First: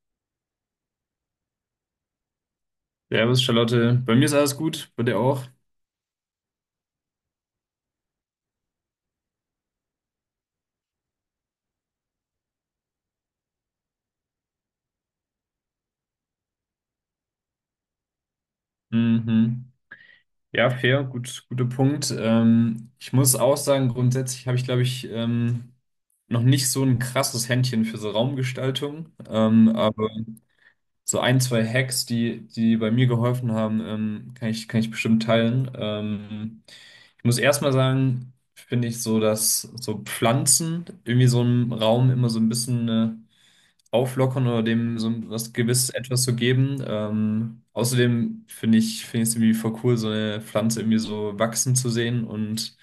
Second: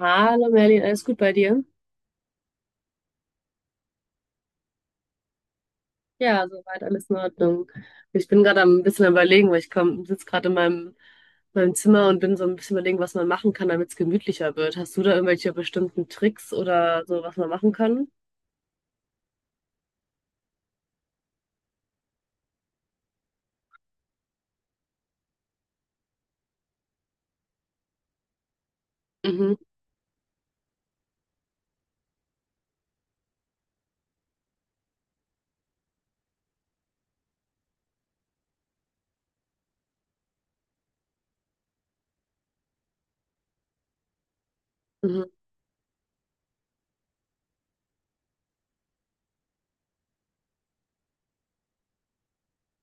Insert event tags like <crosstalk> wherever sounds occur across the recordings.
Hallo Merlin, alles gut bei dir? Servus, Charlotte. Bei mir ist alles gut, bei dir auch. Ja, soweit alles in Ordnung. Ich bin gerade am ein bisschen am Überlegen, weil sitze gerade in meinem Zimmer und bin so ein bisschen überlegen, was man machen kann, damit es gemütlicher wird. Hast du da irgendwelche bestimmten Tricks oder so, was man machen kann? Mhm. Ja, fair, gut, guter Punkt. Ich muss auch sagen, grundsätzlich habe ich, glaube ich, noch nicht so ein krasses Händchen für so Raumgestaltung. Mhm, Aber so ein, zwei Hacks, die bei mir geholfen haben, kann ich bestimmt teilen. Ich muss erstmal sagen, finde ich so, dass so Pflanzen irgendwie so einen Raum immer so ein bisschen eine auflockern oder dem so mhm, was gewiss etwas zu geben. Außerdem finde ich es irgendwie voll cool, so eine Pflanze irgendwie so wachsen zu sehen und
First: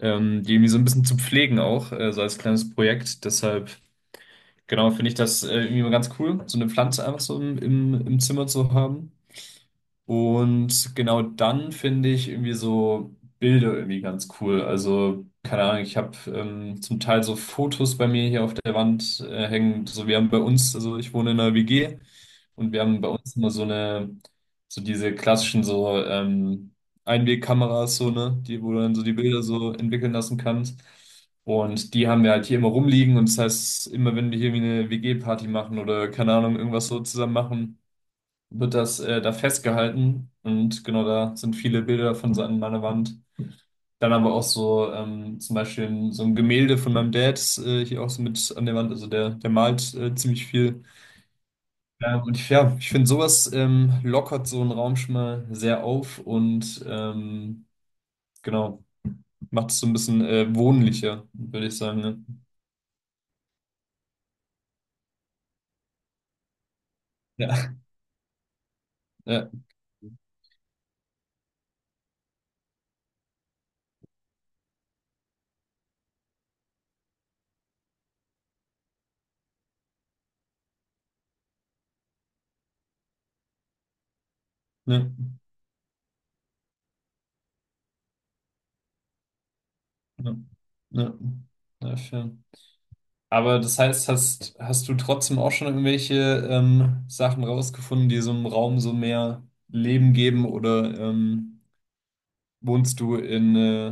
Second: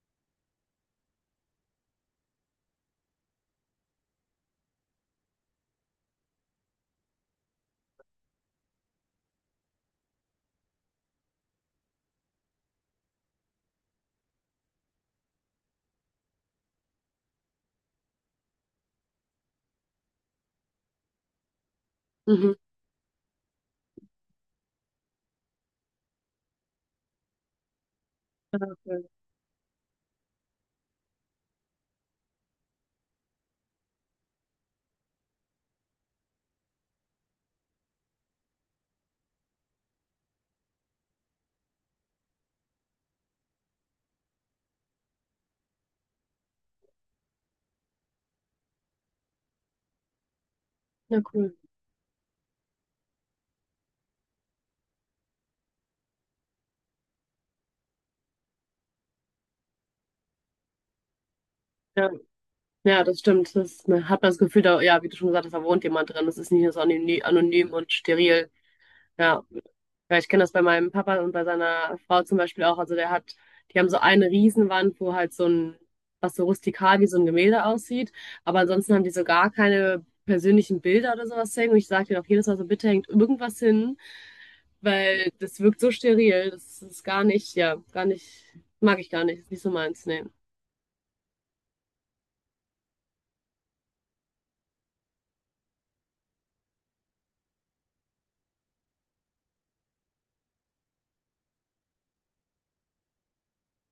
die irgendwie so ein bisschen zu pflegen auch, so als kleines Projekt. Deshalb, genau, finde ich das irgendwie mal ganz cool, so eine Pflanze einfach so im Zimmer zu haben. Und genau, dann finde ich irgendwie so Bilder irgendwie ganz cool. Also, keine Ahnung, ich habe zum Teil so Fotos bei mir hier auf der Wand hängen. So, wir haben bei uns, also ich wohne in einer WG, mhm. und wir haben bei uns immer so eine, so diese klassischen so Einwegkameras, so, ne, Ja, die, wo du dann so cool. die Bilder so entwickeln lassen kannst. Und die haben wir halt hier immer rumliegen, und das heißt, immer wenn wir hier irgendwie eine WG-Party machen oder keine Ahnung, irgendwas so zusammen machen, wird das da festgehalten, und genau, da sind viele Bilder von so an meiner Wand. Dann aber auch so zum Beispiel so ein Gemälde von meinem Dad hier auch so mit an der Wand. Also der malt ziemlich viel. Ja, cool. Und ich, ja, ich finde, sowas lockert so einen Raum schon mal sehr auf, und genau, macht es so ein bisschen wohnlicher, würde ich sagen. Ja, Ne? ja, das stimmt. Das, man hat das Gefühl, da, ja, wie du schon gesagt hast, da wohnt jemand drin. Das ist nicht nur so anonym Ja, und steril. Ja. ja, Ja, ich kenne das bei meinem Papa und bei seiner Frau zum Beispiel auch. Also der hat, die haben so eine Riesenwand, wo halt so ein, was so rustikal wie so ein Gemälde aussieht. Aber ansonsten haben die so gar keine persönlichen Bilder oder sowas hängen. Und ich sage denen auch jedes Mal so, bitte hängt irgendwas hin, ne, weil das wirkt so steril. Das ist gar nicht, ja, gar nicht, mag ich gar nicht. Ist nicht so meins, nee. ne, ne, ja, fair. Aber das heißt, hast du trotzdem auch schon irgendwelche Sachen rausgefunden, die so einem Raum so mehr Leben geben? Oder wohnst du in, äh,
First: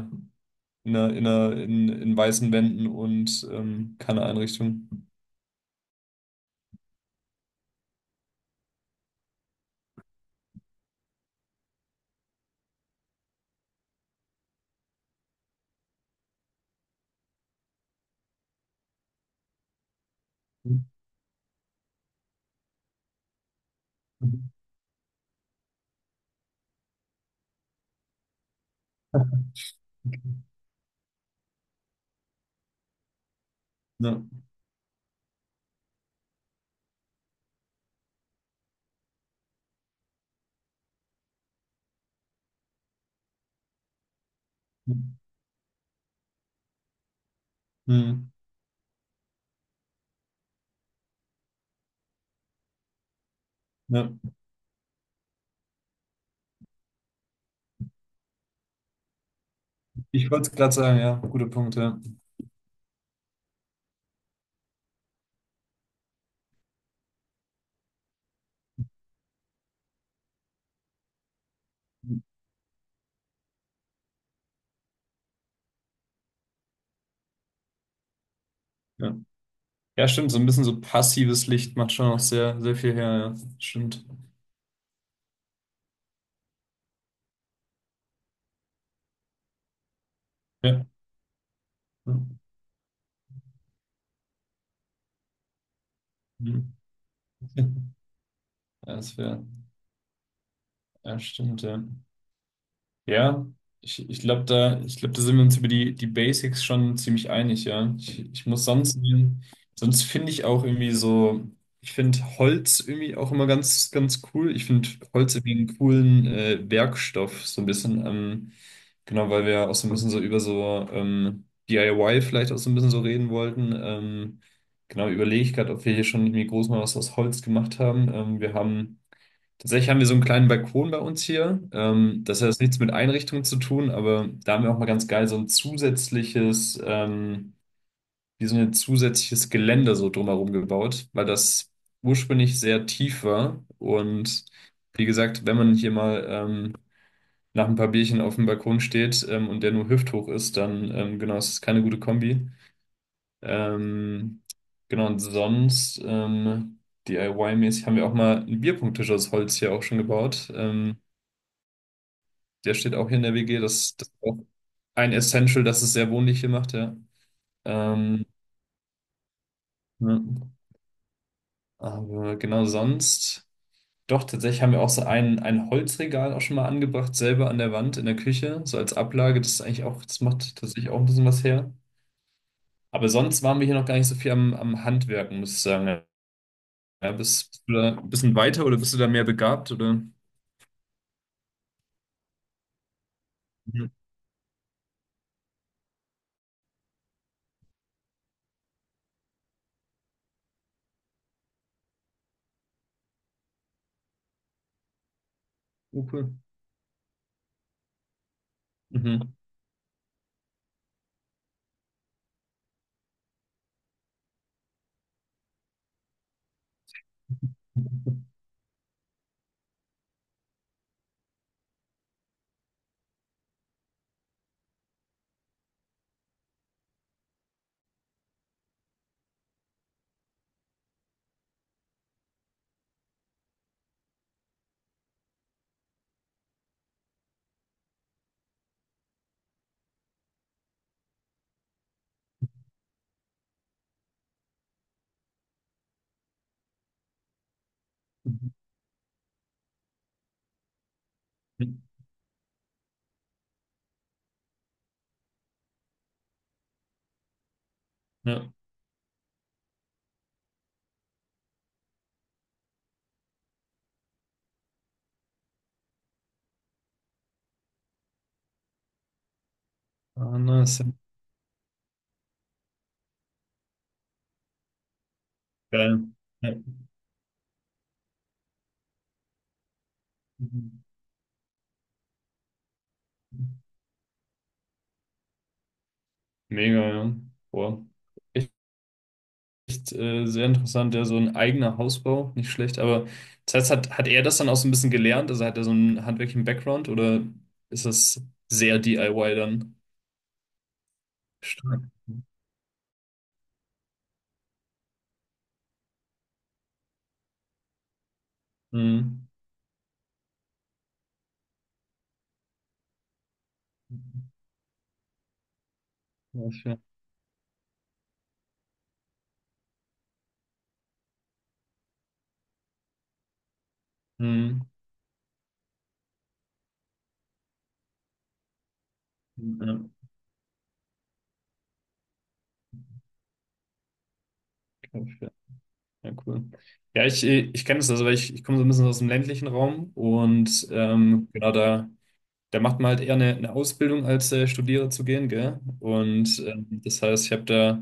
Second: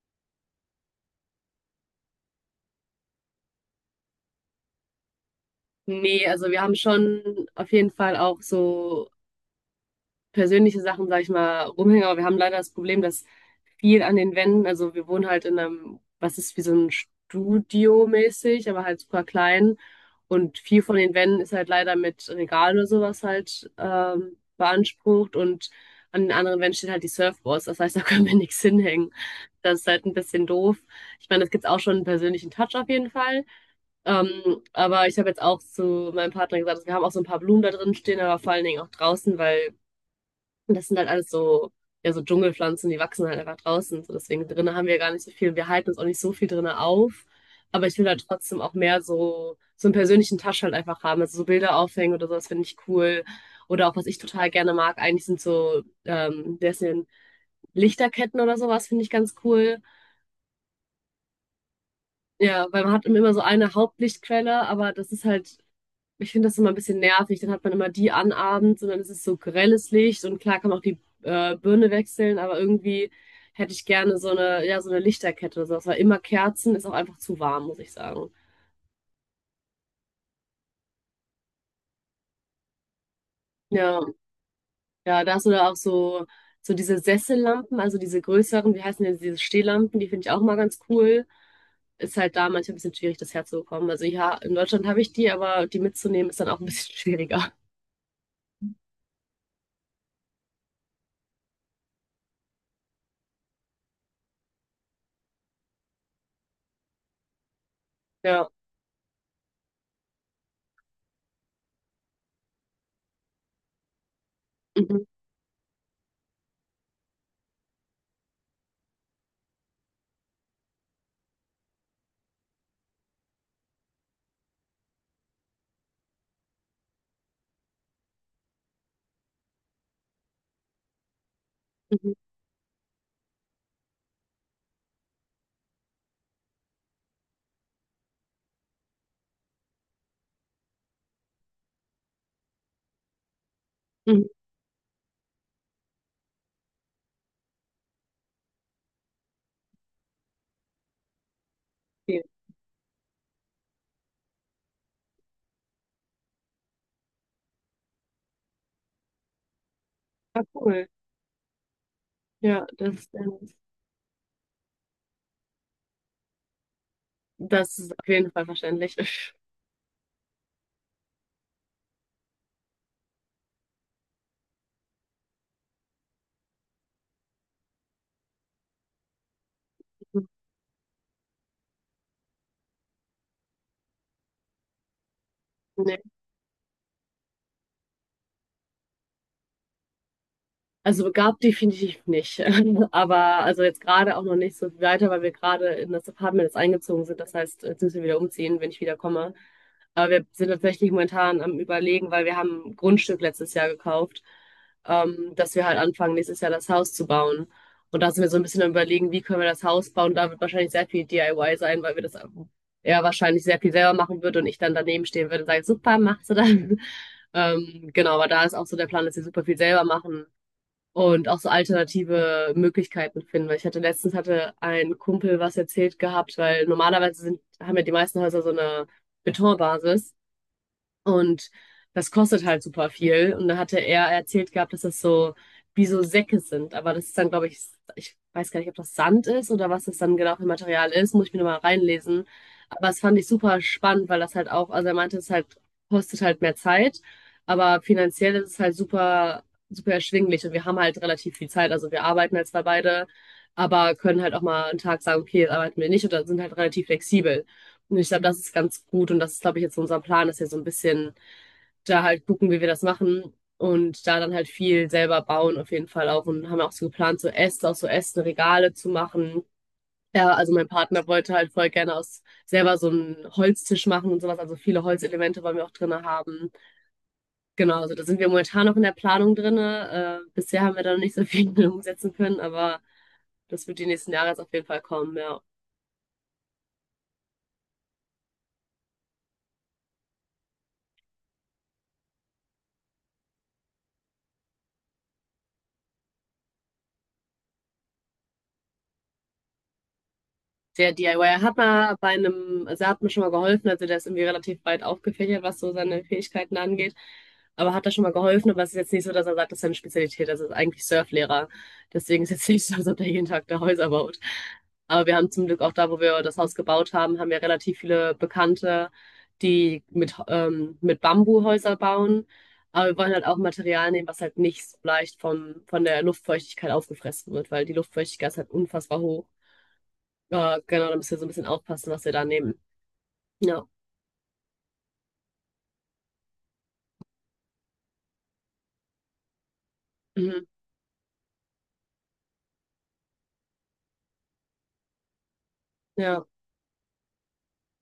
in, einer, in, einer, in, in weißen Wänden und keine Einrichtung? Nee, also wir haben schon auf jeden Fall auch so persönliche Sachen, sag ich mal, rumhänge. Aber wir haben leider das Problem, dass viel an den Wänden, also wir wohnen halt in einem, was ist wie so ein Studio mäßig, aber halt super klein. Und viel von den Wänden ist halt leider mit Regalen oder sowas halt beansprucht. Und an den anderen Wänden steht halt die Surfboards. Das heißt, <laughs> da können wir nichts hinhängen. Das ist halt ein bisschen doof. Ich meine, das gibt's auch schon einen persönlichen Touch auf jeden Fall. Ja. Aber ich habe jetzt auch zu meinem Partner gesagt, dass wir haben auch so ein paar Blumen da drin stehen, aber vor allen Dingen auch draußen, weil und das sind halt alles so, ja, so Dschungelpflanzen, die wachsen halt einfach draußen. So, deswegen drinnen haben wir gar nicht so viel. Wir halten uns auch nicht so viel drinnen auf. Aber ich will halt Hm. trotzdem auch mehr so, so einen persönlichen Touch halt einfach haben. Also so Bilder aufhängen oder sowas finde ich cool. Oder auch was Ja. ich total gerne mag, eigentlich sind so, der ist in Lichterketten oder sowas, finde ich ganz cool. Ich wollte es gerade sagen, ja, guter Punkt, ja. Ja, weil man hat immer so eine Hauptlichtquelle, aber das ist halt. Ich finde das immer ein bisschen nervig. Dann hat man immer die an abends und dann ist es so grelles Licht und klar kann man auch die Birne wechseln, aber irgendwie hätte ich gerne so eine, ja, so eine Lichterkette oder sowas, weil immer Kerzen ist auch einfach zu warm, muss ich sagen. Ja. Ja, stimmt, so ein bisschen so passives Licht macht schon auch sehr, sehr viel her, ja. Ja, Stimmt. ja, das oder auch so, so diese Sessellampen, also diese größeren, wie heißen denn diese Stehlampen, die finde ich auch mal ganz Ja. cool. Ist halt da manchmal ein bisschen schwierig, das herzubekommen. Also ja, in Deutschland habe ich die, aber die mitzunehmen ist dann auch Hm. ein bisschen <laughs> schwieriger. Ja, das wäre. Ja, stimmt, ja. Ja, ich glaube, da, ich glaub, da sind wir uns über die Basics schon ziemlich einig, ja. Ich, Ja. Sonst finde ich auch irgendwie so, ich finde Holz irgendwie auch immer ganz, ganz cool. Ich finde Mhm, Holz irgendwie einen coolen Werkstoff, so ein bisschen, genau, weil wir ja auch so ein bisschen so über so DIY vielleicht auch so ein bisschen so reden wollten. Genau, überlege ich gerade, ob wir hier schon irgendwie groß mal was aus Holz gemacht haben. Wir haben. Tatsächlich haben wir so einen kleinen Balkon bei uns hier. mhm, Das hat jetzt nichts mit Einrichtungen zu tun, aber da haben wir auch mal ganz geil so ein zusätzliches, wie so ein zusätzliches Geländer so drumherum gebaut, weil das ursprünglich sehr tief war. mhm. Und wie gesagt, wenn man hier mal nach ein paar Bierchen auf dem Balkon steht, und der nur hüfthoch ist, dann, genau, es ist keine gute Okay. Kombi. Ähm, genau, und sonst, DIY-mäßig haben wir auch mal einen Bierpunkttisch aus Holz hier auch schon Ja, ah, gebaut. cool. Ja, Der das steht auch ist hier in der nice. WG. Das ist auch ein Essential, dass es sehr wohnlich hier macht, ja. Das ist auf Ähm, jeden Fall verständlich. ja. Aber genau, sonst. Doch, tatsächlich haben wir auch so ein Holzregal auch schon mal angebracht, selber an der Wand in der Küche, so als Ablage. Das ist eigentlich auch, das <laughs> macht tatsächlich auch ein bisschen was her. Aber sonst waren wir hier noch gar nicht so viel am Handwerken, muss ich sagen. Nee. Ja, ja, bist du da ein bisschen weiter oder bist du da mehr begabt? Oder? Also begabt definitiv nicht. <laughs> Aber also jetzt Mhm. gerade auch noch nicht so viel weiter, weil wir gerade in das Apartment jetzt eingezogen sind. Das heißt, jetzt müssen wir wieder umziehen, wenn ich wieder komme. Aber wir sind tatsächlich momentan am Überlegen, weil wir haben ein Grundstück letztes Jahr gekauft, dass wir halt Oh, anfangen, cool. nächstes Jahr das Haus zu bauen. Und da sind wir so ein bisschen am Überlegen, wie Mhm. können wir das Haus bauen. Da wird wahrscheinlich sehr viel DIY sein, weil wir das eher wahrscheinlich sehr viel selber machen würden und ich dann daneben stehen würde und sage, super, machst du das? <laughs> Genau, aber da ist auch so der Plan, dass wir super viel selber machen und auch so alternative Möglichkeiten finden. Weil ich hatte letztens hatte ein Kumpel was erzählt gehabt, weil normalerweise sind, haben ja die meisten Häuser so eine Betonbasis. Und das kostet halt super viel. Und da hatte er erzählt gehabt, dass das so wie so Säcke sind. Aber das ist dann, glaube ich, ich weiß gar nicht, ob das Sand ist oder was das dann genau für Material ist. Muss ich mir nochmal reinlesen. Aber das fand ich super spannend, weil das halt auch, also er meinte, es halt, kostet halt mehr Zeit. Aber finanziell ist es halt super erschwinglich. Und wir haben halt relativ viel Zeit. Mhm. Also wir arbeiten halt zwar beide, aber können halt auch mal einen Tag sagen, okay, jetzt arbeiten wir nicht oder sind halt relativ flexibel. Und ich glaube, das Ja. ist ganz gut. Und das ist, glaube ich, jetzt unser Plan, dass wir so ein bisschen da halt gucken, wie wir das machen und da dann halt viel selber bauen auf jeden Fall auch und haben auch so geplant, so Äste, auch so Äste, Regale zu machen. Ja, Ah, also mein nice. Partner wollte halt voll gerne aus selber so einen Holztisch machen und sowas. Also viele Holzelemente wollen wir auch drinne Geil. haben. Ja. Genau, also da sind wir momentan noch in der Planung drinne. Bisher haben wir da noch nicht so viel <laughs> umsetzen können, aber Mhm. das wird die nächsten Jahre jetzt auf jeden Fall kommen, ja. Mega, ja. Boah. Echt, echt sehr interessant, ja, so ein eigener Hausbau, nicht schlecht. Aber das heißt, hat er das dann auch so ein bisschen gelernt? Also hat er so einen handwerklichen Background, oder ist das sehr DIY dann? Der DIYer hat Stark. mal bei einem, also er hat mir schon mal geholfen, also der ist irgendwie relativ breit aufgefächert, was so seine Fähigkeiten angeht. Aber hat er schon mal geholfen, aber es ist jetzt nicht so, dass Mhm. er sagt, das ist seine Spezialität, das ist eigentlich Surflehrer. Deswegen ist jetzt nicht so, als ob der jeden Tag da Häuser baut. Aber wir haben zum Glück auch da, wo wir das Ja, Haus fair. gebaut haben, haben wir relativ viele Bekannte, die mit Bambuhäuser bauen. Aber wir wollen halt auch Material nehmen, was halt Mhm. nicht so leicht vom, von der Luftfeuchtigkeit aufgefressen wird, weil die Luftfeuchtigkeit ist halt unfassbar hoch. Ja, Ja, genau, da müsst ihr so ein bisschen aufpassen, was ihr da nehmt. Ja, okay, fair. Ja, ja, cool. Ja, ich kenne das, also ich komme so ein bisschen aus dem ländlichen Raum, mhm. und genau, da. Da macht man halt eher eine Ausbildung, als Studiere zu gehen, gell? Ja, Und das heißt, ich habe da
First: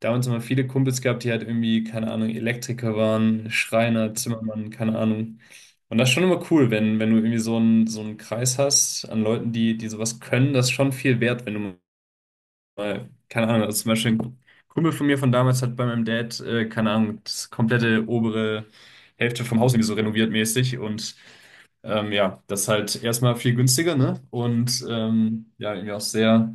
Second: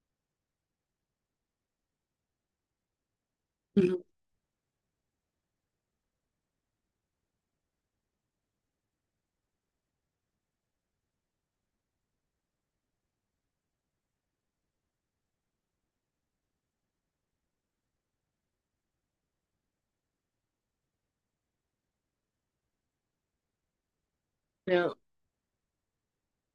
damals immer viele Kumpels gehabt, die halt irgendwie, keine Ahnung, Elektriker waren, mhm. Schreiner, Zimmermann, keine Ahnung. Und das ist schon immer cool, wenn, wenn du irgendwie so einen Kreis hast an Leuten, die sowas können, das ist schon viel wert, wenn du weil, keine Ahnung, also zum Beispiel ein Kumpel von mir von damals hat bei meinem Dad, keine Ahnung, das komplette obere Hälfte vom Haus irgendwie so renoviert mäßig, und ja, das ist halt erstmal viel günstiger, ne? Und Ja, ja, irgendwie auch sehr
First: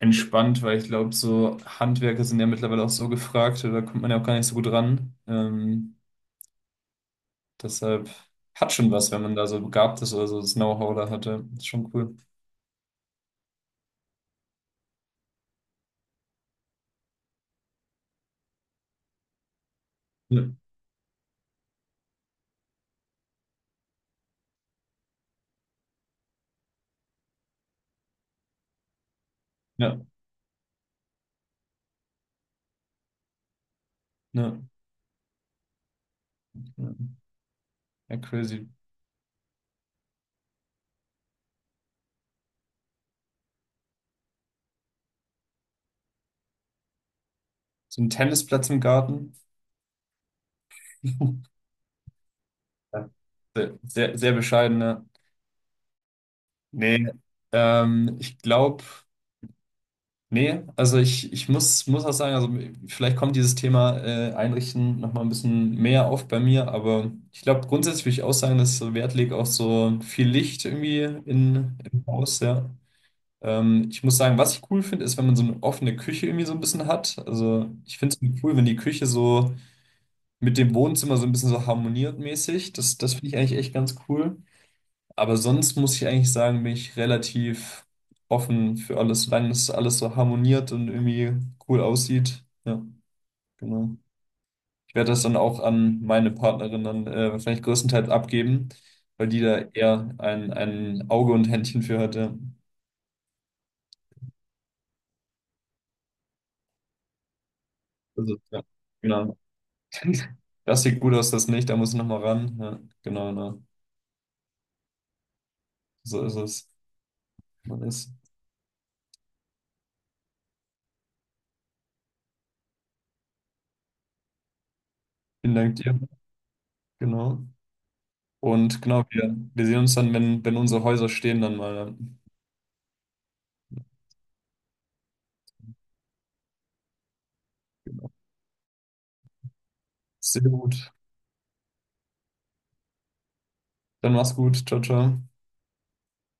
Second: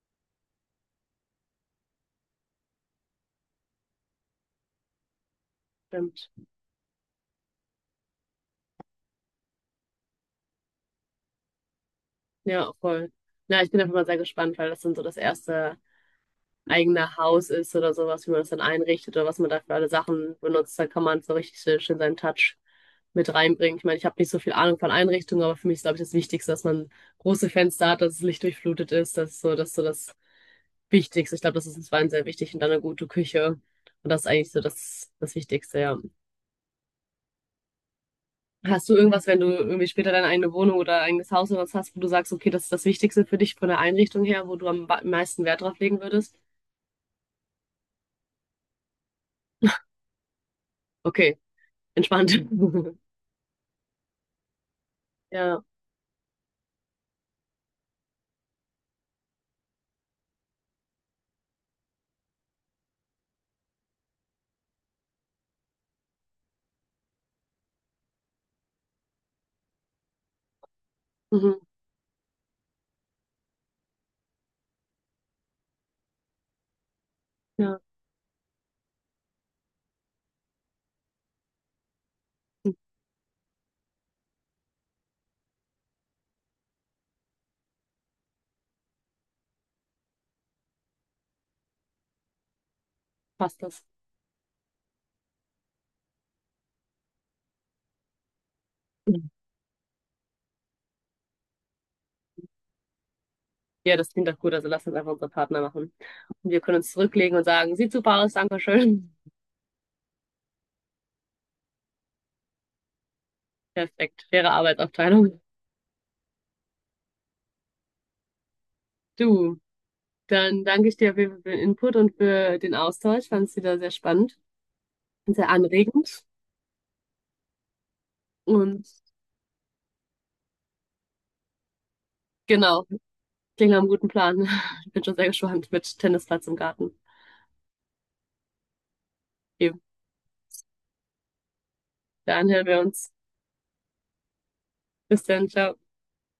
entspannt, weil ich glaube, so Handwerker sind ja mittlerweile auch so gefragt, da kommt man ja auch gar nicht so gut ran. Stimmt. Deshalb hat schon was, wenn man da so begabt ist oder so das Know-how da hatte. Ist schon cool. Ja, voll. Ja, ich bin einfach mal sehr gespannt, weil das dann so das erste eigene Haus ist oder sowas, wie man das dann einrichtet oder was man da für alle Sachen Ja, benutzt. Da kann man so richtig schön seinen Touch mit reinbringen. Ich meine, ich habe nicht so viel Ahnung von Einrichtungen, aber für mich ist, glaube ich, das Wichtigste, dass man große Fenster hat, dass es lichtdurchflutet ist. Das ist so, das ist so ja, das Wichtigste. Ich glaube, das ist uns beiden sehr wichtig und dann eine gute Küche. Und das ist eigentlich ja, so das, das Wichtigste, ja. ja, ja, crazy. Hast du irgendwas, wenn du irgendwie später deine eigene Wohnung oder eigenes Haus oder was hast, wo du sagst, okay, das ist das Wichtigste für dich von der Einrichtung her, wo du am meisten Wert drauf legen würdest? So ein Tennisplatz im Garten. Ja. Okay, entspannt. <laughs> Sehr, sehr, sehr bescheidene. Ja, Nee, ich glaube, nee, also ich, muss auch sagen, also vielleicht kommt dieses Thema Einrichten nochmal ein bisschen mehr auf bei mir, aber ich glaube, grundsätzlich würde ich auch sagen, dass ich so Wert legt auf so viel Licht irgendwie mhm, im Haus, ja. Ich muss sagen, was ich cool finde, ist, wenn man so eine offene Küche irgendwie so ein bisschen hat. Also ja, ich finde es cool, wenn die Küche so mit dem Wohnzimmer so ein bisschen so harmoniert mäßig. Das finde ich eigentlich echt ganz cool. Aber sonst muss ich eigentlich sagen, bin ich relativ offen für alles, solange es alles so harmoniert und irgendwie cool aussieht. Ja, passt das. genau. Ich werde das dann auch an meine Partnerin dann wahrscheinlich größtenteils abgeben, weil die da eher ein Auge und Händchen für hat. Ja. Ja, das klingt doch gut. Also lass uns einfach unsere Partner machen. Und wir können uns zurücklegen und sagen, sieht super aus, Also, danke ja, schön. genau. <laughs> Das sieht gut aus, das nicht, da muss ich nochmal ran. Ja, genau, genau. Perfekt, faire Arbeitsaufteilung. So ist es. Man ist. Es. Du, dann danke ich dir auf jeden Fall für den Input und für den Austausch. Fand es wieder sehr spannend und sehr Vielen Dank dir. anregend. Genau. Und Und genau, wir sehen uns dann, wenn unsere Häuser stehen, dann mal. Ja. genau. Klingt nach einem guten Plan. <laughs> Ich bin schon sehr gespannt mit Tennisplatz im Garten. Genau. Okay, Sehr gut. dann hören wir uns. Dann mach's gut. Ciao, ciao. Bis dann, ciao.